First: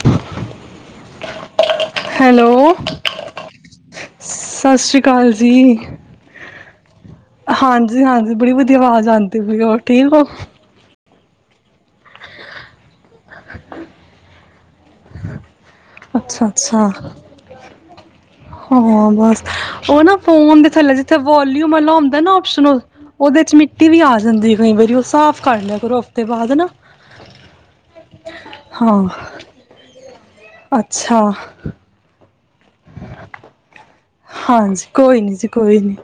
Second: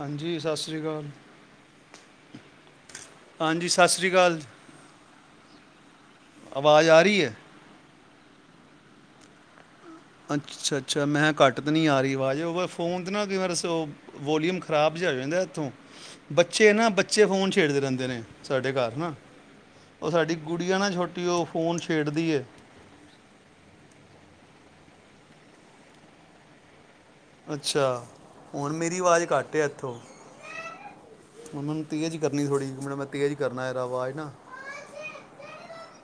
ਹਾਂਜੀ ਸਤਿ ਸ੍ਰੀ ਅਕਾਲ ਹੈਲੋ ਹਾਂਜੀ ਸਤਿ ਸ਼੍ਰੀ ਅਕਾਲ ਸਤਿ ਸ਼੍ਰੀ ਅਕਾਲ ਜੀ ਆਵਾਜ਼ ਆ ਰਹੀ ਹੈ ਜੀ ਹਾਂਜੀ ਬੜੀਧੀਆ ਆਵਾਜ਼ ਆਂਦੀ ਪਈਰ ਠੀਕ ਅੱਛਾ ਅੱਛਾ ਮੈਂ ਕਿਹਾ ਘੱਟ ਤਾਂ ਨਹੀਂ ਆ ਰਹੀ ਵਾਜ਼ ਉਹ ਫੋਨ ਨਾ ਕੀ ਵਾਰ ਸੋ ਵੋਲਯੂਮ ਖ ਖਰਾਬ ਜਿਹਾ ਹੋ ਜਾਂਦਾ ਇੱਥੋਂ। ਅੱਛਾ ਬੱਚੇ ਅੱਛਾ ਨਾ ਬੱਚੇ ਫੋਨ ਛੇੜਦੇ ਰਹਿੰਦੇ ਨੇ ਸਾਡੇ ਘਰ ਹਾਂ ਨਾ ਬਸ ਉਹ ਨਾ ਸਾਡੀ ਫੋਨ ਦੇ ਗੁੜੀਆ ਨਾ ਥੱਲੇ ਜਿੱਥੇ ਛੋਟੀ ਉਹ ਵੋਲਊਮ ਫੋਨ ਵਾਲਾ ਹਉਂਦਾ ਛੇੜਦੀ ਨਾ ਹੈ ਓਪਸ਼ਨ ਉਹਦੇ ਚ ਮਿੱਟੀ ਵੀ ਆ ਜਾਂਦੀ। ਕਈ ਵਾਰੀ ਉਹ ਸਾਫ਼ ਕਰ ਲਿਆ ਕਰੋ ਹਫ਼ਤੇ ਬਾਅਦ ਨਾ ਅੱਛਾ ਹੁਣ ਮੇਰੀ ਹਾਂ ਆਵਾਜ਼ ਘੱਟ ਐ ਇੱਥੋਂ। ਅੱਛਾ। ਥੋੜ੍ਹੀ ਮੈ ਨ ਮ ਤੇਜ਼ ਕਰਨਾ ਅਵਾਜ਼ ਨਾ। ਹਾਂਜੀ ਕੋਈ ਨੀ ਜੀ ਕੋਈ ਨੀ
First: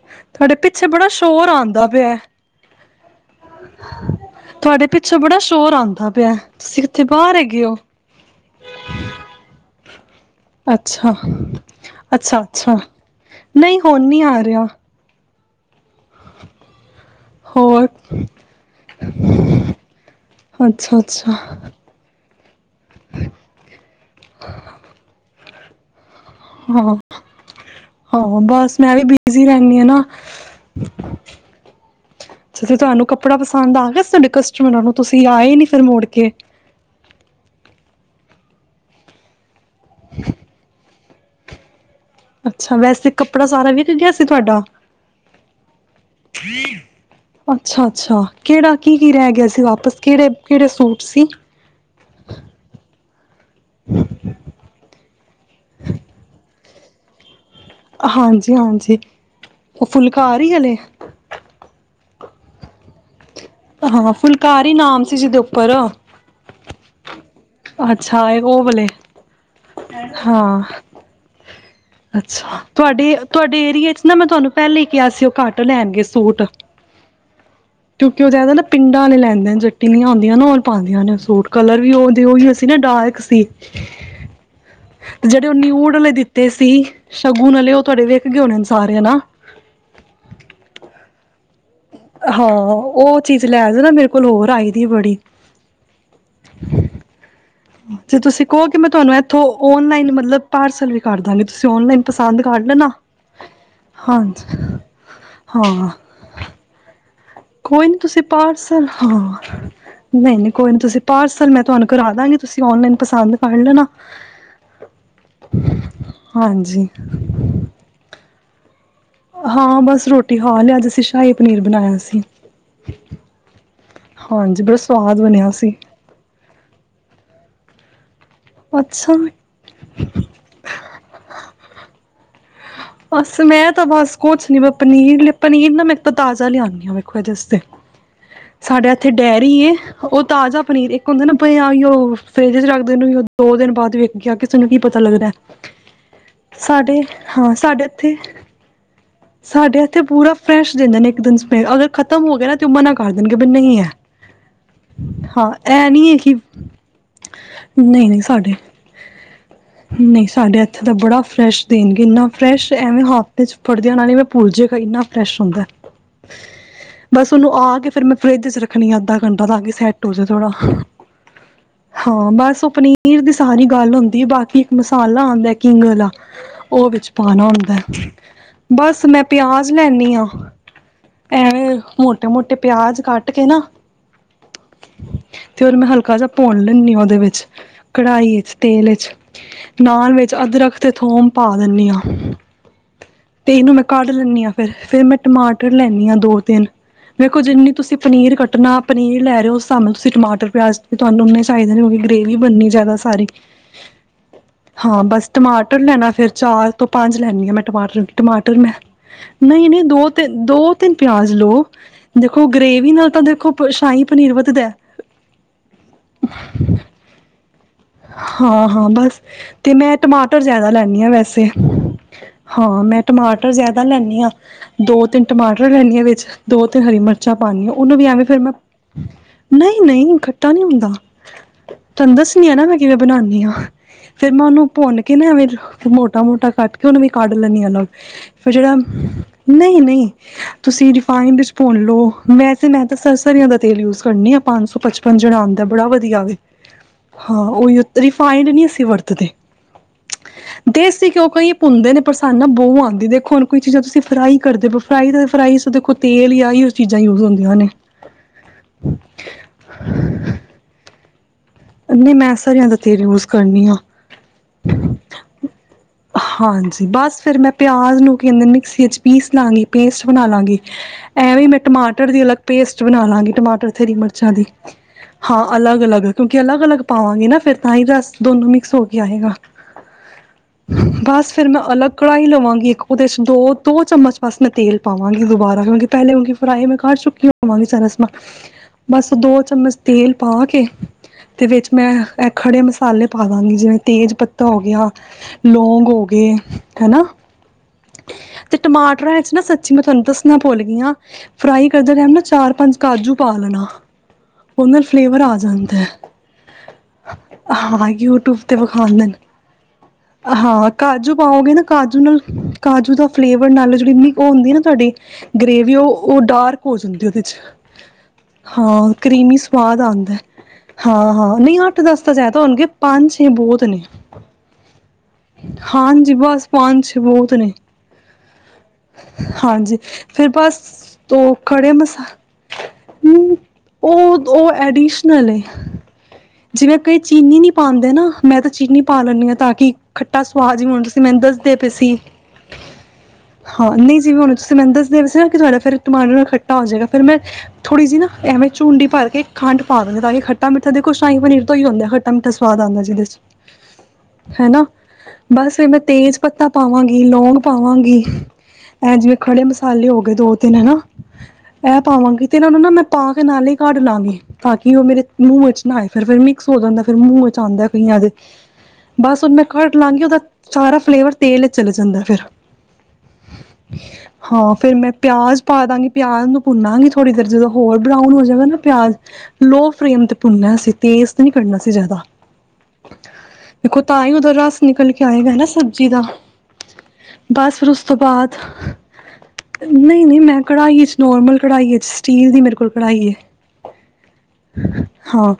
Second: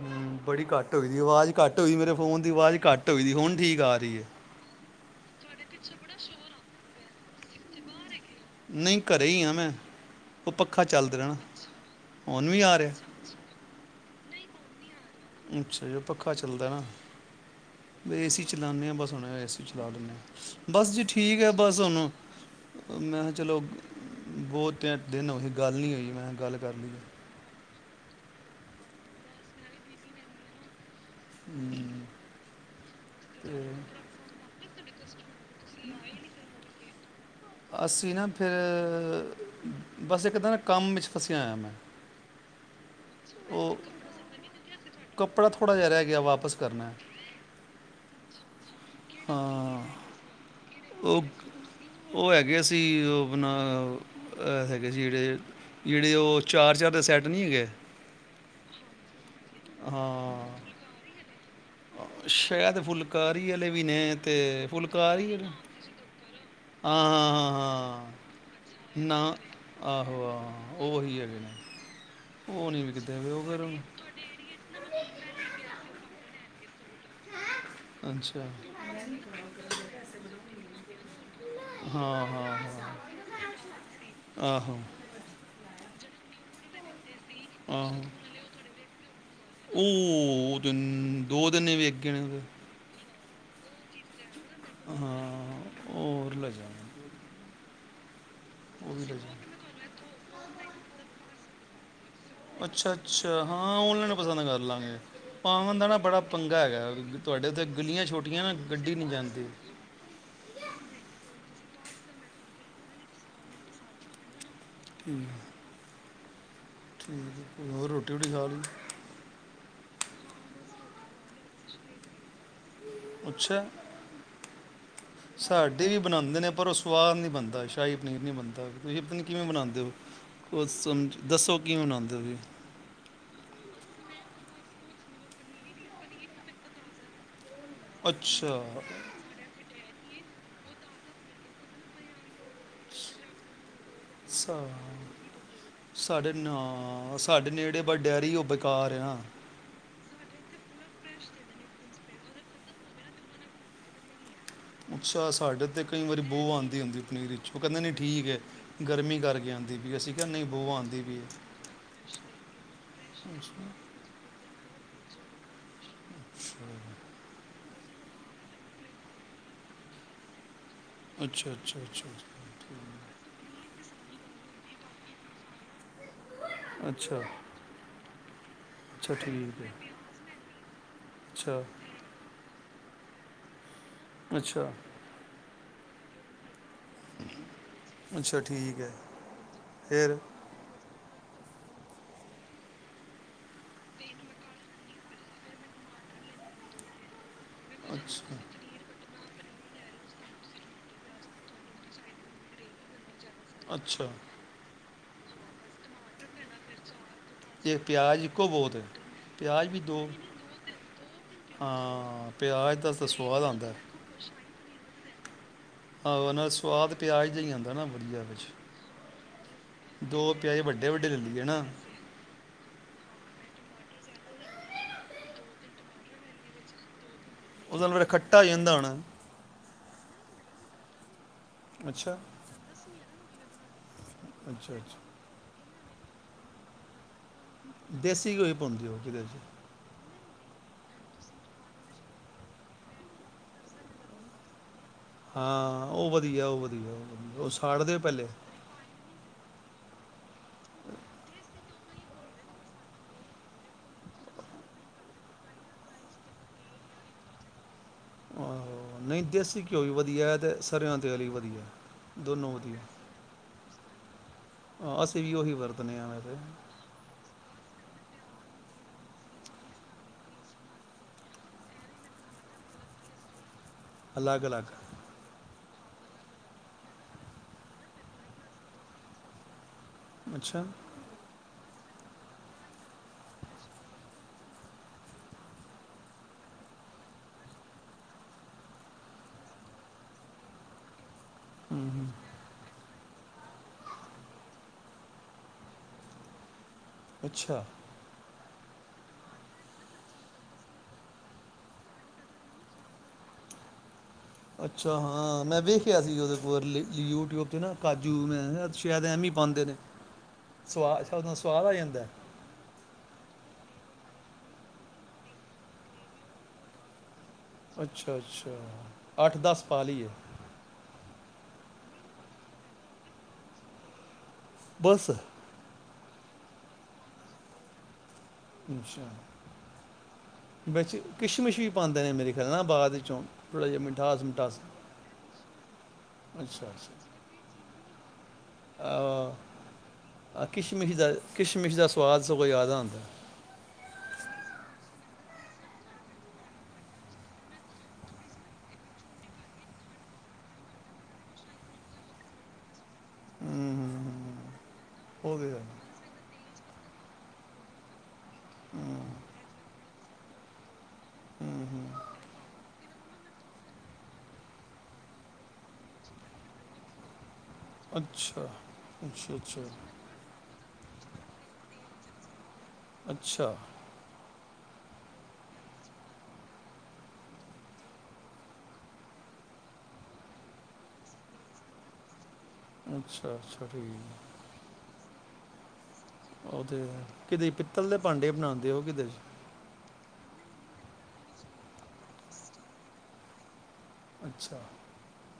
ਹਮ ਤੁਹਾਡੇ ਬੜੀ ਪਿੱਛੇ ਘੱਟ ਬੜਾ ਹੋਈ ਦੀ ਸ਼ੋਰ ਆਵਾਜ਼ ਘੱਟ ਆਉਂਦਾ ਹੋਈ ਮੇਰੇ ਪਿਆ ਫੋਨ ਦੀ ਆਵਾਜ਼ ਘੱਟ ਟ ਹੋਈ ਦੀ ਏ। ਤੁਹਾਡੇ ਪਿੱਛੋਂ ਬੜਾ ਸ਼ੋਰ ਆਉਂਦਾ ਪਿਆ ਤੁਸੀ ਤੇੇ ਬਾਹਰ ਹੈਗੇ ਐ। ਨਹੀਂ ਘਰੇ ਹੀ ਆ ਮੈਂ। ਉਹ ਪੱਖਾ ਅੱਛਾ ਚੱਲਦਾ ਰਹਿਣਾ ਅੱਛਾ ਹੁਣ ਵੀ ਅੱਛਾ ਆ ਰਿਹਾ ਨਹੀਂ। ਹੁਊਣ ਨਹੀ ਆ ਰਿਹਾ। ਅੱਛਾ ਜ ਪੱਖਾ ਚੱਲਦਾ ਹੋਰ ਨਾ ਏਸੀ ਚਲਾਉਨੇ ਹਾਂ ਬਸ ਹੁਣ ਏ ਸੀ ਚਲਾ ਦਿਨੇ ਹਾਂ ਬਸ ਜੀ ਅੱਛਾ-ਅੱਛਾ, ਠੀਕ ਹੈ ਬਸ ਹੁਣ ਮੈਂ ਹੈ ਚਲੋ ਬਹੁ ਤ ਦਿਨ ਹੋ ਗੱਲ ਨਹੀਂ ਹੋਈ ਮੈਂ ਗੱਲ ਕਰ ਲਈਏ। ਆਹੋ ਬਸ ਮੈਂ ਵੀ ਬਿਜ਼ੀ ਰਹਿੰਨੀ ਆ ਨਾ। ਹਮ ਛਾ ਤੁਹਾਨੂੰ ਕੱਪੜਾ ਤੇ ਪਸੰਦ ਆ ਗਿਆ ਸੀ ਤੁਹਾਡੇ ਕਸਟਮਰਾਂ ਨੂੰ? ਤੇ ਆਏ ਨੀ ਫਿਰ ਮੋੜ ਕੇ। ਅਸੀਂ ਨਾ ਫੇਰ ਬਸ ਇੱਕਦ ਨਾ ਕੰਮ ਚ ਫਸਿਆ ਹੋਇਆ ਮੈਂ। ਅੱਛਾ, ਵੈਸੇ ਕੱਪੜਾ ਸਾਰਾ ਉਹ ਵਿਕ ਗਿਆ ਸੀ ਤੁਹਾਡਾ? ਕੱਪੜਾ ਥੋੜ੍ਹਾ ਜਿਹਾ ਰਹਿ ਗਿਆ ਵਾਪਸ ਕਰਨਾ ਅੱਛਾ-ਅੱਛਾ ਕਿਹੜਾ ਕੀ ਕੀ ਰਹਿ ਗਿਆ ਸੀ ਹਾਂ ਵਾਪਸ ਕਿਹੜੇ ਕਿਹੜੇ ਉਹ, ਉਹ ਹੈਗੇ ਸੀ ਉਹ ਆਪਣਾ ਹੈਗੇ ਸੀ ਜਿਹੜੇ ਜਿਹੜੇ ਉਹ ਚਾਰ ਚਾਰ ਦੇ ਸੈਟ ਨਹੀਂ ਹੈਗੇ। ਹਾਂਜੀ-ਹਾਂਜੀ। ਉਹ ਫੁਲਕਾਰੀ ਆਲੇ। ਸੈ਼ਦ ਫੁੱਲ ਫੁਲਕਾਰੀ ਆਲੇ ਵੀ ਨੇ ਹਾਂ ਤੇ ਫੁਲਕਾਰੀ ਨਾਮ ਸੀ ਫੁਲਕਾਰੀੇ ਜਿਹਦੇ ਹਾਂ, ਉੱਪਰ ਹਾਂ, ਹਾਂ। ਹਾਂ, ਅੱਛਾ ਉਹ ਵਾਲੇ ਨਾ ਹਾਂ। ਆਹੋ-ਆਹੋ ਉਹੀ ਹੈਗੇ ਨੇ ਅੱਛਾ ਉਹ ਨਹੀਂ ਤੁਹਾਡੇ ਵਿਕਦੇ ਵੇ ਉਹ ਤੁਹਾਡੇ ਫਿਰ ਏਰੀਏ ਚ ਨਾ ਮੈਂ ਤੁਹਾਨੂੰ ਪਹਿਲੇ ਹੀ ਕਿਹਾ ਸੀ ਉਹ ਕੱਟ ਲੈਣਗੇ। ਸੂਟ। ਕਿਉਂਕਿ ਉਹ ਅੱਛਾ ਜ਼ਦਾ ਨਾ ਪਿੰਡਾਂ ਲੈਂਦੇ ਜੱਟੀਲੀਆਂ ਹੁੰਦੀਆਂ ਨਾ ਉਹ ਪਾਉਂਦੀਆਂ ਨੇ ਸੂਟ ਕਲਰ ਵੀ ਹਾਂ ਉਹਦੇ ਉਹੀ ਹਾਂ ਸੀ, ਨਾ ਹਾਂ ਡਾਰਕ ਸੀ, ਆਹੋ ਜਿਹੜੇ ਉਹ ਨਿਊਡ ਵਾਲੇ ਦਿੱਤੇ ਸੀ ਸੀ। ਸ਼ਗੁਨ ਵਾਲੇ ਉਹ ਆਹੋ ਤੁਹਾਡੇ ਵੇਖ ਗੇ ਹੋਣੇ ਸਾਰੇ ਹਨਾ। ਉਹ ਦਿਨ ਦੋ ਦਿਨ ਹੀ ਵਿਕ ਗਏ ਨੇ ਉਹਦੇ। ਹਾਂ ਉਹ ਚੀਜ਼ ਲੈ ਜਾ ਨਾ ਮੇਰੇ ਕਲੋਰ ਆਈ ਦੀ ਬੜੀ, ਹਾਂ ਹੋਰ ਲੈ ਜਾਵਾਂਗੇ ਜੇ ਤੁਸੀਂ ਕੋ ਕਿ ਮੈਂ ਉਹ ਵੀ ਲੈ ਤੁਹਾਨੂੰ ਜਾਵਾਂਗੇ ਇੱਥੋਂ ਆਨਲਾਈਨ ਮਤਲਬ ਪਾਰਸਲ ਵੀ ਕਰ ਦਾਂਗੇ ਤੁਸੀਂ ਆਨਲਾਈਨ ਅੱਛਾ-ਅੱਛਾ, ਹਾਂ ਆਨਲਾਇਨ ਪਸੰਦ ਹਾਂਜੀ ਕਰ ਲਾਂਗੇ ਪਾਉਣ ਦਾ ਹਾਂ ਨਾ ਬੜਾ ਪੰਗਾ ਹੈਗਾ। ਤੁਹਾਡੇ ਉੱਥੇ ਕੋਈ ਨੀ ਗਲੀਆਂ ਤੁਸੀਂ ਛੋਟੀਆਂ ਨਾ ਪਾਰਸਲ ਗੱਡੀ ਨਹੀਂ ਹਾਂ ਜਾਂਦੀ ਨਹੀਂ ਨਹੀਂ ਕੋਈ ਨੀ ਤੁਸੀਂ ਪਾਰਸਲ ਮੈਂ ਤੁਹਾਨੂੰ ਕਰਾ ਦਾਂਗੇ ਤੁਸੀਂ ਆਨਲਾਈਨ ਪਸੰਦ ਕਰ ਲੈਣਾ। [unintelligible] ਹਾਂਜੀ ਹੋਰ ਰੋਟੀ ਰੁਟੀ ਖਾ ਲਈ। ਹਾਂ ਬਸ ਰੋਟੀ ਖਾ ਲਿਆ ਅੱਜ ਅਸੀਂ ਸ਼ਾਹੀ ਪਨੀਰ ਬਣਾਇਆ ਸੀ। ਅੱਛਾ ਹਾਂਜੀ ਬੜਾ ਸਵਾਦ ਬਣਿਆ ਸੀ। ਸਾਡੇ ਵੀ ਬਣਾਉਂਦੇ ਨੇ ਪਰ ਉਹ ਸਵਾਦ ਨੀ ਬਣਦਾ। ਸ਼ਾਹੀ ਪਨੀਰ ਨੀ ਬਣਦਾ ਤੁਸੀਂ ਅੱਛਾ ਪਤਾ ਨੀ ਕਿਵੇਂ ਬਣਾਦੇ ਹੋ ਦੱਸੋ ਕੀ ਬਨਾਦੇ ਫਿਰ ਬਸ ਮੈਂ ਤਾਂ ਬਸ ਕੁਛ ਨੀ ਬ ਪਨੀਰ ਲ ਪਨੀਰ ਨਾ ਮੈਂ ਇੱਕ ਤਾਂ ਤਾਜ਼ਾ ਲਿਆਦੀ ਹਾਂ ਵੇਖੋ ਜਿਸਤੇ ਅੱਛਾ ਸਾਡੇ ਇੱਥੇ ਡੇਅਰੀ ਏ ਉਹ ਤਾਜ਼ਾ ਪਨੀਰ ਇੱਕ ਹੁੰਦਾ ਨਾ ਭਿਆ ਉਹ ਫਰਿਜ ਚ ਰੱਖਦੇ ਨ ਦੋ ਦਿਨ ਬਾਅਦ ਵੇਖ ਗਿਆ ਕਿ ਸਾ ਤੁਾਨੂੰ ਕੀ ਪਤਾ ਲੱਗਦਾ ਸਾਡੇ ਹਾਂ ਵੱ ਇੱਥੇ ਡਿਆਰੀ ਉਹ ਬੇਕਾਰ ਹੈ। ਸਾਡੇ ਇੱਥੇ ਪੂਰਾ ਫਰੈਸ਼ ਦਿੰਦੇ ਨੇ ਇੱਕ ਦਿਨ ਸਮੇ ਅਗਰ ਖਤਮ ਹੋ ਗਿਆ ਨਾ ਤੇ ਉਹ ਮਨਾ ਕਰ ਦੇਣਗੇ ਬੀ ਨਹੀਂ ਹੈ। ਅੱਛਾ ਹਾਂ ਸਾਡੇ ਤੇ ਇਹ ਕਈ ਨੀ ਹੈ ਵਾਰੀ ਕਿ ਬਹੁ ਆਦੀ ਹੁੰਦੀ ਪਨੀਰ ਉਹ ਕਹਿੰਦੇ ਨ ਨਹੀਂ ਨਹੀਂ ਠੀਕ ਹੈ ਸਾਡੇ ਗਰਮੀ ਕਰਕੇ ਆਦੀ ਪਈ ਅਸੀਂ ਕਿਹਾ ਨਹੀਂ ਸਾਡੇ ਬੋ ਇੱਥੇ ਤਾਂ ਆਦੀ ਪਈ ਬੜਾ ਹੈ। ਫਰੈਸ਼ ਦੇਣਗੇ ਇੰਨਾ ਫਰੈਸ਼ ਐਵੇਂ ਹਫ਼ਤੇ 'ਚ ਫੜਦਿਆਂ ਮੈਂ ਭੁੱਲ ਜੇਗਾ ਇੰਨਾ ਫਰੈਸ਼ ਹੁੰਦਾ। ਬਸ ਉਹਨੂੰ ਆ ਤਾਂ ਫਿਰ ਮੈ ਫਰਿੱਜ ਚ ਰੱਖਣੀ ਅੱਧਾ ਘੰਟਾ ਤਾਂ ਕਿ ਸੈਟ ਹੋ ਜੇ ਥੋੜਾ ਅੱਛਾ ਅੱਛਾ ਅੱਛਾ ਹਾਂ ਬਸ ਉਹ ਪਨੀਰ ਦੀ ਸਾਰੀ ਗੱਲ ਹੁੰਦੀ ਬਾਕੀ ਇੱਕ ਮਸਾਲਾ ਆਦਾ ਕਿੰਗ ਵਾਲਾ। ਉਹ ਅੱਛਾ ਵਿੱਚ ਅੱਛਾ ਪਾਣਾ ਹੁੰਦਾ ਐ। ਬਸ ਅੱਛਾ ਮੈਂ ਠੀਕ ਪਿਆਜ ਹੈ ਲੈਨੀ ਹਾਂ। ਅੱਛਾ ਐਵੇ ਮੋਟੇ ਮੋਟੇ ਪਿਆਜ ਅਜ ਕੱਟ ਕੇ ਨਾ ਅੱਛਾ। ਤੇ ਉਹਦੇ ਮੈਂ ਹਲਕਾ ਜਿਹਾ ਭੁੰਨ ਲੈਣੀ ਉਹਦੇ ਵਿੱਚ ਕੜਾਹੀ ਅੱਛਾ ਵਿੱਚ ਠੀਕ ਤੇਲ ਹੈ ਵਿੱਚ ਨਾਲ ਫਿਰ ਵਿੱਚ ਅਦਰਕ ਤੇ ਥੋਮ ਪਾ ਦਿੰਨੀ ਹਾਂ। ਤੇ ਇਹਨੂੰ ਮੈਂ ਕੱਢ ਲੈਂਨੀ ਹਾਂ ਫਿਰ। ਫੇਰ ਮੈਂ ਟਮਾਟਰ ਲੈਂਦੀ ਹਾਂ ਦੋ ਤਿੰਨ ਵੇਖੋ, ਜਿੰਨੀ ਤੁਸੀਂ ਅੱਛਾ ਪਨੀਰ ਕੱਟਣਾ ਪਨੀਰ ਲੈ ਰਹੇ ਹੋ ਉਸ ਸਾਹੇ ਤੁਸੀ ਟਮਾਟਰ ਪਿਆਜ ਤੁਹਾਨੂੰ ਉਨੇ ਚਾਹੀਦੇ ਨੇ। ਕਿਉਂਕਿ ਗ੍ਰੇਵ ਬਣਨੀ ਜ਼ਿਆਦਾ ਸਾਰੀ। ਅੱਛਾ। ਹਾਂ, ਬਸ ਟਮਾਟਰ ਲੈਣਾ ਫੇਰ ਚਾਰ ਤੋਂ ਪੰਜ ਲੈੈਂਨੀ ਹਾਂ ਮੈਂ ਇਹ ਟਮਾਟਰ। ਪਿਆਜ਼ ਇੱਕੋ ਮਟਰ ਮੈਂ ਬਹੁਤ ਹੈ ਪਿਆਜ਼ ਨਹੀਂ ਵੀ ਨਹੀਂ ਦੋ ਤਿੰਨ, ਦੋ ਤਿੰਨ ਪਿਆਜ ਲੋਓ। ਹਾਂ ਦੇਖੋ ਪਿਆਜ਼ ਦਾ ਗ੍ਰੇਵੀ ਨਾਲ ਤਾਂ ਸਵਾਦ ਦੇਖੋ ਆਉਂਦਾ ਹੈ। ਸ਼ਾਹੀ ਪਨੀਰ ਵੱਧਦਾ। ਆਹੋ ਨਾਲ ਸਵਾਦ ਪਿਆਜ ਦਾ ਹੀ ਆਦਾ ਨਾ ਵਧੀਆ ਵਿੱਚ। ਹਾਂ-ਹਾਂ ਬਸ ਤੇ ਮੈਂ ਦੋ ਟਮਾਟਰ ਪਿਆਜ਼ ਜ਼ਿਆਦਾ ਵੱਡੇ ਲੈਂਨੀ ਵੱਡੇ ਹਾਂ ਲੈ ਲਈਏ ਵੈਸੇ। ਨਾ ਹਾਂ, ਮੈਂ ਟਮਾਟਰ ਜਿਆਦਾ ਲੈਂਨੀ ਹਾਂ। ਦੋ ਤਿੰਨ ਟਮਾਟਰ ਲੈਂਨੀ ਹਾਂ। ਵਿੱਚ ਦੋ ਤਿੰਨ ਹਰੀ ਮਿਰਚਾਂ ਚਾ ਪਾਣੀ ਆ। ਉਹਦੇ ਨਾਲ ਉਹਨੂੰ ਫਿਰ ਵੀ ਆਂਵੇ ਖੱਟਾ ਫੇਰ ਹੋ ਮੈਂ ਜਾਂਦਾ ਹੋਣਾ। ਨਹੀਂ, ਨਹੀਂ ਖੱਟਾ ਨਹੀਂ ਹੁੰਦਾ। ਅੱਛਾ ਤੁਹਾਨੂੰ ਦੱਸਣੀ ਆ, ਨਾ ਮੈਂ ਕਿਵੇਂ ਬਣਾਨੀ ਹਾਂ। ਫੇਰ ਮੈਂ ਉਹਨੂੰ ਅੱਛਾ ਅੱਛਾ ਭੁੰਨ ਕੇ ਨਾ ਐਵੇ ਮੋਟਾ ਮੋਟਾ ਕਟ ਕੇ ਉਹਨੂੰ ਵੀ ਕੱਢ ਲੈਨੀ ਆਂ। ਦੇਸੀ ਫਿਰ ਘਿਓ ਜਿਹੜਾ ਪਾਉਂਦੇ ਹੋ ਕਿਦੇ 'ਚ ਨਹੀਂ, ਨਹੀਂ। ਤੁਸੀਂ ਰਿਫਾਈਨਡ ਵਿੱਚ ਭੁੰਨ ਲਓ। ਵੈਸੇ ਮੈਂ ਤਾਂ ਸਰਸਰੀਆਂ ਦਾ ਤੇਲ ਯੂਜ ਕਰਨੀ ਆ ਪੰਜ ਸੌ ਪੰਜੜ ਆਉਂਦਾ ਹਾਂ ਬੜਾ ਉਹ ਵਧੀਆ, ਉਹ ਵਧੀਆ ਉਹ ਵਧੀਆ ਹਾਂ ਉਹ ਉਹੀਓ ਸਾੜਦੇ ਪਹਿਲੇ ਰਿਫਾਈਡ ਨੀ ਅਸੀਂ ਵਰਤਦੇ। ਦੇਸੀ ਘਿਓ [inaudible] ਭੁੰਨਦੇ ਨੇ, ਪਰ ਸਾਨੂੰ ਨਾ ਬੋ ਆਂਦੀ। ਹਾਂ ਜੀ। ਦੇਖੋ ਹੁਣ ਕੋਈ ਚੀਜ਼ਾਂ ਤੁਸੀਂ ਫਰਾਈ ਕਰਦੇ ਫਰਾਈ ਫਰਾਈ ਦੇਖੋ ਤੇਲ ਜਾਂ ਐਹੀਓ ਚੀਜ਼ਾਂ ਯੂਜ ਹੁੰਦੀਆਂ ਨੇ। ਆਹੋ, ਨਹੀਂ ਦੇਸੀ ਘਿਓ ਵੀ ਵਧੀਆ ਤੇ ਸਰਿਯੋ ਤੇਲ ਹੀ ਵਦੀਆ। ਨਹੀਂ, ਮੈਂ ਸਰੇਯਾਂ ਦਾ ਤੇਲ ਯੂਜ ਕਰਨੀ ਆ। ਹਾਂ ਅਸੀਂ ਵੀ ਉਹੀ ਵਰਤਦੇ ਹਾਂ ਵੈਸੇ ਹਾਂਜੀ, ਬਸ ਫਿਰ ਮੈਂ ਪਿਆਜ ਨੂੰ ਮਿਕਸੀ ਵਿੱਚ ਪੀਸ ਲਾਂਗੀ ਪੇਸਟ ਬਣਾ ਲਾਂਗੀ ਐਵੇਂ ਮੈਂ ਟਮਾਟਰ ਦੀ ਅਲੱਗ ਪੇਸਟ ਬਣਾ ਲਾਂਗੀ ਟਮਾਟਰ ਹਰੀ ਮਿਰਚਾਂ ਦੀ ਅਲੱਗ ਅਲੱਗ ਹਾਂ ਅਲੱਗ ਅਲਗ ਕਿਉਂਕਿ ਅਲੱਗ ਅਲੱਗ ਪਾਵਾਂਗੇ ਨਾ ਫਿਰ ਤਾਂ ਹੀ ਦਸ ਦੋਨੋ ਮਿਕਸ ਹੋ ਕੇ ਆਏਗਾ ਅੱਛਾ ਬਸ ਫਿਰ ਮੈਂ ਅਲੱਗ ਕੜਾਹੀ ਲਵਾਂਗੀ ਇੱਕ ਉਹਦੇ ਚ ਦੋ ਦੋ ਚਮਚ ਬਸ ਮੈਂ ਤੇਲ ਪਾਵਾਂਗੀ ਦੁਬਾਰਾ ਕਿਉਂਕਿ ਪਹਿਲੇ ਕਿਉਂਕਿ ਫਰਾਈ ਮੈਂ ਕੱਢ ਚੁੱਕੀ ਹੋਵਾਂਗੀ ਸਾਰਾ ਸਮਾਨ ਬਸ ਦੋ ਚਮਚ ਤੇਲ ਪਾ ਕੇ ਤੇ ਵਿੱਚ ਹੂੰ ਮੈਂ ਹੂੰ ਇਹ ਖੜੇ ਮਸਾਲੇ ਪਾ ਦਾਂਗੀ ਜਿਵੇਂ ਤੇਜ਼ ਪੱਤਾ ਹੋ ਗਿਆ ਲੌਂਗ ਹੋ ਗਏ ਹਨਾ ਅੱਛਾ ਤੇ ਟਮਾਟਰਾਂ ਵਿੱਚ ਨਾ ਸੱਚੀ ਮੈਂ ਤੁਹਾਨੂੰ ਦੱਸਣਾ ਭੁੱਲ ਗੀ ਆਂ ਫਰਾਈ ਕਰਦਾ ਰਹਾ ਨਾ ਚਾਰ ਪੰਜ ਕਾਜੂ ਪਾ ਲੈਣਾ ਉਹ ਨਾਲ ਅੱਛਾ ਫਲੇਵਰ ਆ ਹਾਂ ਮੈਂ ਜਾਂਦੈ ਵੇਖਿਆ ਸੀ ਉਹਦ ਯੂਟਿਊਬ 'ਤੇ ਨਾ ਕਾਜੂ ਯੂਟਿਊਬ ਤੇ ਨਾ ਸ਼ਾਇਦ ਵਿਖਾਉਂਦੇ ਨੇ ਐਵੇ ਹੀ ਪਾਂਦੇ ਨੇ ਹਾਂ ਸੁਆ ਕਾਜੂ ਉਹਦੇ ਨਾਲ ਪਾਓਗੇ ਸੁਆਦ ਆ ਜਾਂਦਾ ਨਾਲੋਂ ਜਿਹੜੀ ਮ ਉਹ ਹੁੰਦੀ ਨਾ ਤੁਹਾਡੀ ਗ੍ਰੇਵੀ ਉਹ ਡਾਰਕ ਹੋ ਜਾਂਦੀ ਦੇ ਅੱਛਾ ਅੱਛਾ ਹਾਂ ਕਰੀਮੀ ਸਵਾਦ ਪਾ ਲਈਏ ਆਂਦਾ ਹਾਂ ਹਾਂ ਨਹੀਂ ਅੱਠ ਦਸ ਤਾਂ ਜ਼ਾਦਾ ਹੋਣਗੇ ਪੰਜ ਛੇ ਬਹੁਤ ਨੇ ਬਸ ਹਾਂਜੀ ਬਸ ਪੰਜ ਛੇ ਬਹੁਤ ਨੇ ਅੱਛਾ ਹਾਂਜੀ ਫਿਰ ਬਸ ਵਿੱਚ ਉਹ ਕਿਸ਼ਮਿਸ਼ ਵੀ ਖੜੇ ਪਾਉਂਦੇ ਮਸਾ ਨੇ ਮੇਰੇ ਖਿਆਲ ਨਾਲ ਬਾਅਦ ਵਿੱਚੋਂ ਥੋੜਾ ਜਿਹਾ ਮਿਠਾਸ ਉਹ ਉਹ ਮਿਠਾਸ ਐਡੀਸ਼ਨਲ ਏ ਅੱਛਾ ਜਿਵੇਂ ਅੱਛਾ ਕਈ ਚੀਨੀ ਨੀ ਪਾ ਆਂਦੇ ਨਾ ਮੈਂ ਤਾਂ ਚੀਨੀ ਪਾ ਲੈਂਦੀ ਆ, ਹਾਂ ਤਾਂ ਕਿ ਖੱਟਾ ਆ ਸੁਵਾਦ ਹੁਣ ਕਿਸ਼ਮਿਸ਼ ਤੁਸੀਂ ਦਾ ਮੈਨੂੰ ਦੱਸਦੇ ਪਏ ਕਿਸ਼ਮਿਸ਼ ਦਾ ਸੀ ਸਵਾਦ ਸਗੋਂ ਯਾਦ ਆਉਂਦਾ ਹਾਂ ਨਹੀਂ ਜੀ ਹੁਣ ਤੁਸੀਂ ਮੈਨੂੰ ਦ ਨਾ ਤੁਹਾਡਾ ਫਿਰ ਟੈਮ ਨਾਲ ਖੱਟਾ ਹੋ ਜਾਵੇਗਾ ਫਿਰ ਮੈਂ ਥੋੜ੍ਹੀ ਜਿ ਨਾ ਐਵੇਂ ਝੁੰਡੀ ਭਰ ਕੇ ਖੰਡ ਪਾ ਦਿੰਦਾ ਤਾਂ ਕਿ ਖੱ ਖੱਟਾ ਮਠਾ ਦੇਖ ਸ਼ਾਹੀ ਪਨੀਰ ਤੋਂ ਹੀ ਹੁੰਦਾ ਖੱਟਾ ਮਿੱਠਾ ਸਵਾਦ ਆਦਾ ਜਿਹਦੇ ਚ ਹੂੰ, ਹੂੰ, ਹੂੰ, ਹੂੰ। ਹਨਾ ਹੋ ਬਸ ਗਿਆ ਫਿਰ ਮੈਂ ਤੇਜ਼ ਪੱਤਾ ਪਾਵਾਂਗੀ ਲੋਂਂਗ ਪਾਵਾਂਗੀ ਇਹ ਹੂੰ, ਜਿਵੇਂ ਖੜੇ ਮਸਾਲੇ ਹੋ ਗਏ ਦੋ ਤਿੰਨ ਹਨਾ ਹੂੰ, ਇਹ ਹੂੰ। ਪਾਵਾਂਗੀ ਤੇ ਇਹਨਾਂ ਨੂੰ ਨਾ ਮੈਂ ਪਾ ਕੇ ਨਾਲ ਹੀ ਕੱਢ ਲਵਾਂਗੀ ਤਾਂ ਕਿ ਉਹ ਮੇਰੇ ਮੂੰਹ [unintelligible] ਫਿਰ-ਫਿਰ ਮਸ ਹੋ ਜਾਂਦਾ ਫਿਰ ਮੂੰਹਾਂ ਆਂਦਾ। ਈਆਂ ਦੇ ਅੱਛਾ ਬਸ ਅੱਛਾ ਮੈਂ ਅੱਛਾ ਘਟ ਲਾਂਗੀ ਉਹਦਾ ਸਾਰਾ ਫਲੇਵਰ ਤੇਲ ਚਲੇ ਜਾਂਦਾ ਫੇਰ ਅੱਛਾ, ਫੇਰ ਮੈਂ ਪਿਆਜ਼ ਪਾ ਦਾਂਗੀ ਪਿਆਜ਼ ਨੂੰ ਭੁੰਨਾਗੀ ਥੋੜ੍ਹੀ ਦੇਰ ਜਦੋਂ ਹੋਰ ਬਰਾਊਨ ਹੋ ਜਾਵੇ ਨਾ ਪਿਆਜ਼ ਲੋ। ਫਰੇਮ ਤੇ ਭੁੰਨਾ ਸੀ ਤੇਜ਼ ਤੇ ਨਹੀਂ ਕਰਨਾ ਸੀ ਜ਼ਿਆਦਾ, ਅੱਛਾ ਅੱਛਾ ਦੇਖੋ ਠੀਕ ਤਾਂ ਹੀ ਹੈ। ਉਹਦਾ ਰਸ ਨਿਕਲ ਕੇ ਟਾਈਮ ਐ ਨਾ ਸਭ, ਜੀ ਦਾ ਉਹਦੇ ਕਿਤੇ ਬਸ ਫਿਰ ਉਸ ਪਿੱਤਲ ਤੋਂ ਦੇ ਭਾਂਡੇ ਬਾਅਦ ਬਣਾਉਂਦੇ ਹੋ ਕਿਤੇ ਨਹੀਂ-ਨਹੀਂ ਮੈਂ, ਕੜਾਈ 'ਚ ਨੋਾਰਮਲ ਕੜਾਈ ਸੌਟੀਲ ਦੀ ਮੇਰੇ ਕੋਲ ਕੜਾਈ ਹੈ। ਅੱਛਾ ਹਾਂ।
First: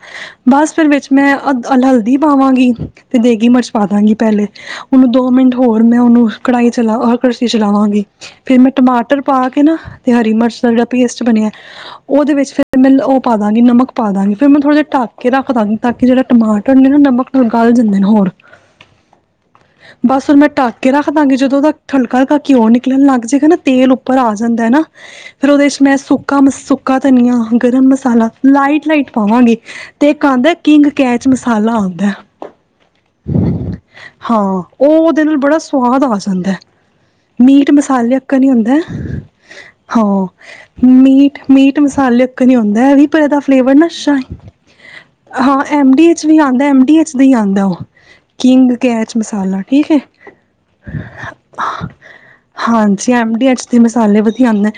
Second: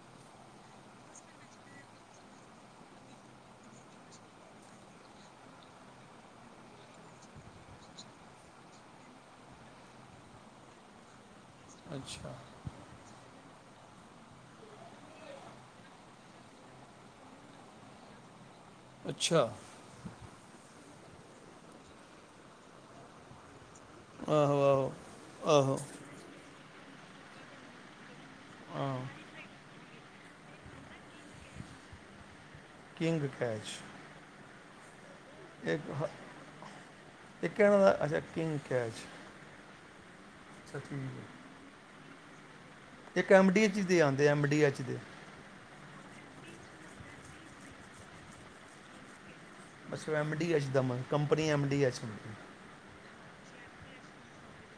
ਬਸ ਫਿਰ ਵਿੱਚ ਮੈਂ ਹਲਦੀ ਪਾਵਾਂਗੀ ਤੇ ਦੇਗੀ ਮਿਰਚ ਪਾ ਦਾਂਗੀ ਪਹਿਲੇ, ਉਹਨੂੰ ਦੋ ਮਿੰਟ ਹੋਰ ਮੈਂ ਉਹਨੂੰ ਕੜਾਹੀ ਚਲਾ ਕੜਸ਼ੀ ਚਲਾਵਾਂਗੀ, ਫੇਰ ਮੈਂ ਟਮਾਟਰ ਪਾ ਕੇ ਨਾ ਤੇ ਹਰੀ ਮਿਰਚ ਦਾ ਜਿਹੜਾ ਪੇਸਟ ਬਣਿਆ। ਉਹਦੇ ਅੱਛਾ ਵਿੱਚ ਫਿਰ ਮਤਲਬ ਉਹ ਪਾਦਾ ਗੀ ਨਮਕ ਪਾ ਦਾਗੀ, ਫਿਰ ਮੈਂ ਥੋੜ੍ਹਾ ਜਹਾ ਢੱਕ ਕੇ ਰੱਖ ਦੇਵਾਗੀ ਤਾਂ ਕਿ ਜਿਹੜਾ ਟਮਾਟਰ ਹੁੰਦੇ ਨਾ ਨਮਕ ਗਲ ਜਾਂਦੇ ਨੇ ਹੋਰ ਅੱਛਾ ਬਸ ਢੱਕ ਕੇ ਰੱਖ ਦਵਾਂਗੇ, ਜਦੋਂ ਉਹਦਾ ਹਲਕਾ-ਹਲਕਾ ਘਿਓ ਨਿਕਲਣ ਲੱਗ ਜਾਏਗਾ ਨਾ ਤੇਲ ਉੱਪਰ ਆ ਆਹੋ ਜਾਂਦਾ ਨਾ ਆਹੋ ਫਿਰ ਉਹਦੇ ਆਹੋ ਚ ਮੈਂ ਸੁੱਕਾ-ਸੁੱਕਾ ਧਨੀਆ, ਗਰਮ ਮਸਾਲਾ, ਲਾਈਟ ਆਹੋ ਲਾਈਟ ਪਾਵਾਂਗੀ ਤੇ ਇੱਕ ਆਦਾ ਕਿੰਗ ਕੈਚ ਮਸਾਲਾ ਆਦਾ। King catch. ਉਹ ਨਾਲ ਬੜਾ ਇੱਕ ਸਵਾਦ ਹ- ਆ ਜਾਂਦਾ, ਇੱਕ ਮੀਟ ਇਹਨਾਂ ਦਾ ਮਸਾਲੇ ਅੱਛਾ ਨੀ ਕਿੰਗ ਹੁੰਦਾ ਕੈਚ ਹਾਂ, ਅੱਛਾ ਠੀਕ ਹੈ ਮੀਟ-ਮੀਟ ਮਸਾਲਾ ਹਾਲੇ ਇੱਕ ਨਹੀਂ ਹੁੰਦਾ। ਮੈ ਵੀਹ ਰੁਪਏ ਇੱਕ ਦਾ। ਫ਼ਿਰ ਐਮਡੀਐਚ ਨਾ ਦੇ ਆਉਂਦੇ ਐਮਡੀਐਚ ਦੇ ਹਾਂ, ਐਮ ਡੀ ਵੀ ਆਦਾ ਐਮ ਡੀ ਐਚ ਦਾ ਹੀ ਆਦਾ, ਉਹ ਕਿੰਗ ਕੈਚ ਮਸਾਲਾ। ਠੀਕ ਹੈ। ਬਸ ਐਮ ਡੀ ਐਚ ਦਾ, ਕੰਪਨੀ ਐਮ ਡੀ ਐਚ। ਹਾਂਜੀ ਐਮ ਡੀ ਐਚ ਮਸਾਲੇ ਵਧੀਆ ਆਦੇ,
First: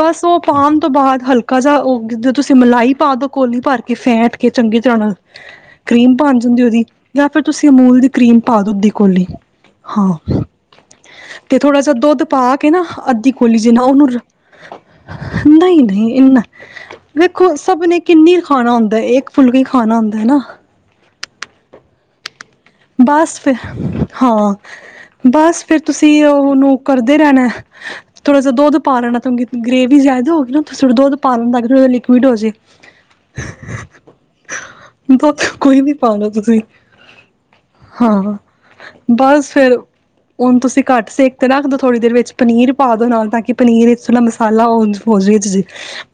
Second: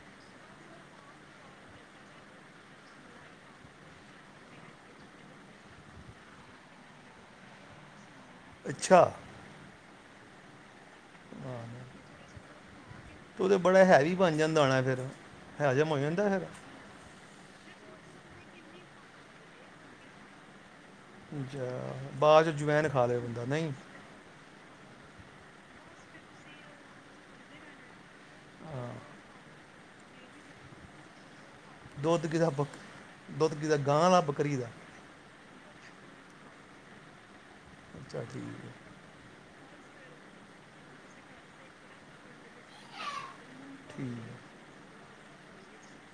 ਬਸ ਉਹ ਪਾਣ ਤੋਂ ਬਾਅਦ ਹਲਕਾ ਜਿਹਾ ਜਦ ਤੁਸੀਂ ਮਲਾਈ ਪਾ ਦੋ ਕੋਲੀ ਭਰ ਕੇ ਫੇਟ ਕੇ ਚੰਗੀ ਤਰ੍ਹਾਂ ਨਾਲ ਕਰੀਮ ਬਣ ਜਾਂਦੀ ਉਹਦੀ ਜਾਂ ਫਿਰ ਤੁਸੀਂ ਅਮੂਲ ਦੀ ਕਰੀਮ ਪਾ ਦੋ ਅੱਧੀ ਅੱਛਾ ਕੋਲੀ ਹਾਂ। ਤੇ ਹਾਂ। ਥੋੜਾ ਜਿਹਾ ਦੁੱਧ ਪਾ ਕੇ ਨਾ ਅੱਧੀ ਤੇ ਉਹਦੇ ਕੋਲੀ ਜਿੰਨਾ ਬੜਾ ਉਹਨੂੰ ਹੈਵੀ ਰ, ਬਣ ਜਾਂਦਾ ਹੋਣਾ ਫਿਰ ਨਹੀਂ ਹਜਮ ਹੋ ਨਹੀਂ ਜਾਂਦਾ ਇਨਾ ਫਿਰ ਵੇਖੋ ਆਪ ਨੇ ਕਿੰਨੀ ਖਾਣਾ ਹੁੰਦਾ ਏ, ਏਕ ਫੁਲਕਾ ਹੀ ਖਾਣਾ ਹੁੰਦਾ ਏ ਨਾ। ਅੱਛਾ ਬਾਅ ਚ ਜਵੈਨ ਖਾ ਲੇ ਬਸ ਬੰਦਾ ਫੇ, ਨਹੀਂ ਹਾਂ। ਬਸ ਫੇਰ ਤੁਸੀਂ ਓਹ ਉਹਨੂੰ ਕਰਦੇ ਰਹਿਣਾ ਐ, ਥੋੜ੍ਹਾ ਜਿਹਾ ਦੁੱਧ ਹਾਂ ਪਾ ਲੈਣਾ, ਤਾਂ ਕਿ ਗ੍ਰੇਵੀ ਜਿਆਦਾ ਹੋਗੀ ਨਾ। ਤੁਸੀਂ ਥੋੜਾ ਦੁੱਧ ਪਾ ਲੈਂਦਾ ਅ ਦੁੱਧ ਲਿਕਵਿਡ ਕਿਦਾ ਹੋਜੇ, ਬੱਕ ਦੁੱਧ ਕਿਦਾ ਗਾਂ ਦਾ ਬੱਕਰੀ ਦਾ ਦੁੱਧ ਕੋਈ ਵੀ ਪਾ ਲਉ ਤੁਸੀਂ। ਅੱਛਾ ਹਾਂ, ਠੀਕ ਹੈ ਬਸ ਫੇਰ ਓਨੂੰ ਤੁਸੀਂ ਘੱਟ ਸੇਕ ਤੇ ਰੱਖ ਦੋ ਥੋੜ੍ਹੀ ਦੇਰ ਵਿੱਚ, ਪਨੀਰ ਪਾ ਦੋ ਨਾਲ ਤਾਂ ਕਿ ਪਨੀਰ ਇਕ ਠੀਕ ਥੋੜ੍ਹਾ ਹੈ ਮਸਾਲਾ ਹੋਨ ਹੋ ਜੇ। ਜੀ।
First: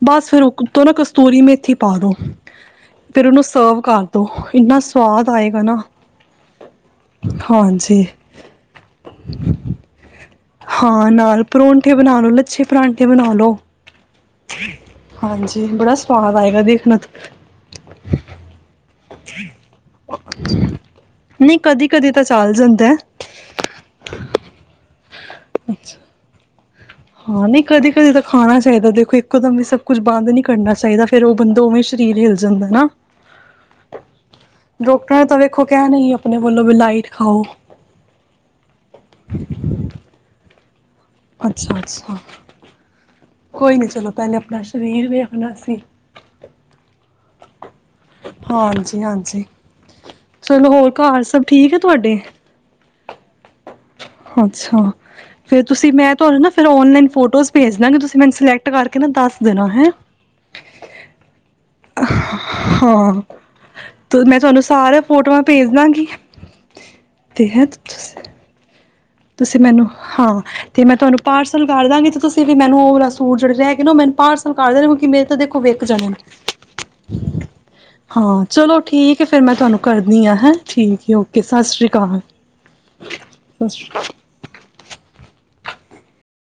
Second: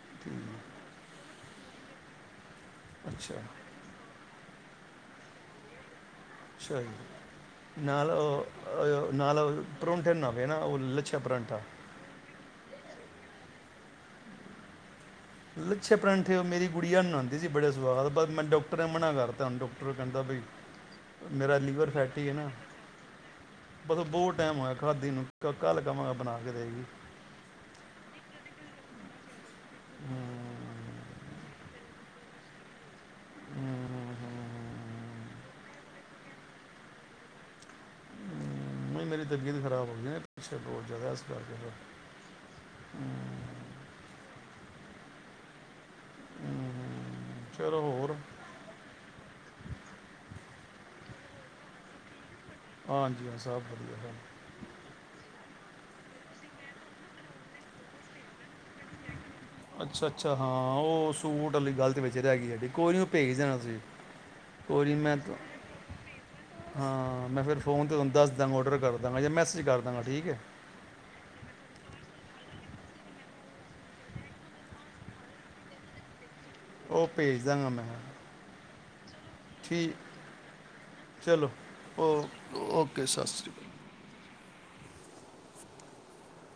ਬਸ ਫੇਰ ਠੀਕ ਉ ਕ ਹੈ। ਉੱਤੋਂ ਨਾ ਕਸਤੂਰੀ ਮੇਥੀ ਥੀ ਪਾ ਦੋ। ਫਿਰ ਅੱਛਾ ਉਹਨੂੰ ਸਰਵ ਕਰਦੋ। ਇੰਨਾ ਸਵਾਦ ਆਏਗਾ ਨਾ ਅੱਛਾ ਜੀ, ਹਾਂਜੀ ਨਾਲ ਅ-ਆ-ਅ ਉਹ ਨਾਲ ਪਰੋਂਠੇ ਬਨਾਵੇ ਹਨਾ, ਉਹ ਹਾਂ ਲੱਛਾ ਨਾਲ ਪਰਾਂਠਾ। ਪਰੌਂਠੇ ਬਣਾ ਲੋ ਲੱਛੇ ਪਰਾਂਠੇ ਬਣਾ ਲੋ। ਹਾਂਜੀ ਬੜਾ ਲੱਛੇ ਪਰਾਂਠੇ ਸਵਾਦ ਓਹ ਆਏਗਾ ਮੇਰੀ ਦੇਖਣਾ ਗੁੜੀਆ ਨੂੰ ਆਉਂਦੇ ਸੀ ਬੜੇ ਸਵਾਦ ਬਠ ਮੈਂਨੂੰ ਡਾਕਟਰ ਨੇ ਮਨਾ ਕਰਤਾ ਹੁਨ, ਡਾਕਟਰ ਕਹਿੰਦਾ ਬਈ ਮੇਰਾ ਨਹੀਂ ਕਦੀ ਲੀਵਰ ਕਦੀ ਤਾਂ ਫੈਟੀ ਐ ਨਾ। ਚੱਲ ਜਾਂਦਾ ਹੈ। ਬਸ ਬਹੁਤ ਟੈਮ ਹੋਇਆ ਖਾਦੀ ਨੂੰ, ਕੱਲ ਕਵਾਂਗਾ ਬਣਾ। ਕਰੇਗੀ। ਹਾਂ ਨਹੀਂ ਕਦੇ ਕਦੇ ਤਾਂ ਖਾਣਾ ਚਾਹੀਦਾ। ਦੇਖੋ ਇਕੋ ਦਮ ਵੀ ਸਭ ਕੁਛ ਬੰਦ ਨੀ ਕਰਨਾ ਚਾਈਦਾ। ਫੇਰ ਉਹ ਬੰਦਾ ਉਵੇਂ ਸ਼ਰੀਰ ਹੋਂਦ ਜਾ਼ਂਦਾ ਨਾ। ਡੋਕਟਰ ਨੇ ਤਾਂ ਵੇਖੋ ਕਹਿਨਾ ਹੀ ਆ, ਆਪਣੇ ਵਲੋਂ ਵੀ ਲਾਈਟ ਖਾਓ। ਨਹੀਂ ਮੇਰੀ ਤਬੀਅਤ ਖ਼ਰਾਬ ਹੋ ਗਈ ਨਾ। ਤੇ ਹੋਰ। ਅੱਛਾ ਅੱਛਾ। ਹਮ। ਕੋਈ ਨੀ ਚਲੋ ਪਹਿਲੇ ਆਪਣਾ ਸ਼ਰੀਰ ਵੇਖਣਾ ਸੀ। ਹਮ, ਚਲੋ ਹੋਰ ਹਾਂ ਜੀ ਹਾਂਜੀ। ਚਲੋ ਹੋਰ, ਘਰ ਸਭ ਠੀਕ ਐ ਤੁਆਡੇ? ਹਾਂਜੀ ਹਾਂਜੀ ਸਭ ਵਧੀਆ। ਸਭ ਅੱਛਾ ਫੇਰ ਤੁਸੀਂ ਮੈਂ ਤੁਆਨੂੰ ਨਾ ਫੇਰ ਓਨਲਾਈਨ ਫੋਟੋਜ਼ ਭੇਜ ਦਾਂਗੀ। ਤੁਸੀਂ ਮੈਨੂੰ ਸਿਲੈਕਟ ਕਰਕੇ ਨਾ ਦੱਸ ਦੇਣਾ ਹੈ ਅੱਛਾ ਅੱਛਾ ਹਾਂ ਉਹ ਸੂਟ ਲ ਗੱਲ ਤੇ ਵਿੱਚ ਰਹਿ ਗੀ ਸਾਡੀ। ਕੋਈ ਨੀ ਓ ਹਾਂ ਭੇਜ ਦੇਣਾ ਤੁਸੀਂ। ਤੇ ਮੈਂ ਤੁਹਾਨੂੰ ਕੋਈ ਨੀ, ਸਾਰਾ ਮੈਂ ਫੋਟੋਆਂ ਭੇਜ ਦਾਂਗੀ ਹਾਂ, ਮੈਂ ਫਿਰ ਫੋਨ ਤੇ ਤੁਆਨੂੰ ਦੱਸ ਦਿਆਂਗਾਂ, ਔਡਰ ਕਰ ਦਾਂਗਾ ਜਾਂ ਤੁਸੀਂ ਮੈਸੇਜ ਕਰ ਮੈਨੂੰ ਦਾਂਗਾ ਠੀਕ ਹੈ ਹਾਂ ਤੇ ਮੈਂ ਤੁਹਾਨੂੰ ਪਾਰਸਲ ਕਰ ਦਾਂਗੀ ਤੁਸੀਂ ਵੀ ਮੈਨੂੰ ਉਹ ਵਾਲਾ ਸੂਟ ਜਿਹੜੇ ਰਹਿ ਗਏ ਨਾ ਉਹ ਮੈਨੂੰ ਭਾਰ ਸਨ ਕਰ ਦੇ ਕਿ ਮੇਰੇ ਤਾਂ ਦੇਖੋ ਵਿਕ ਜਾਨੇ ਉਹ ਭੇਜ ਦਾਂਗਾ ਮੈਂ ਹਾਂ ਚਲੋ ਠੀਕ ਹੈ ਫੇਰ ਮੈਂ ਤੁਹਾਨੂੰ ਠੀਕ ਕਰਦੀ ਹਾਂ ਹੈਂ ਠੀਕ ਹੈ ਓਕੇ ਚਲੋ ਸਤਿ ਸ੍ਰੀ ਓ ਓਕੇ ਸਤਿ ਸ਼੍ਰੀ ਅਕਾਲ ਅਕਾਲ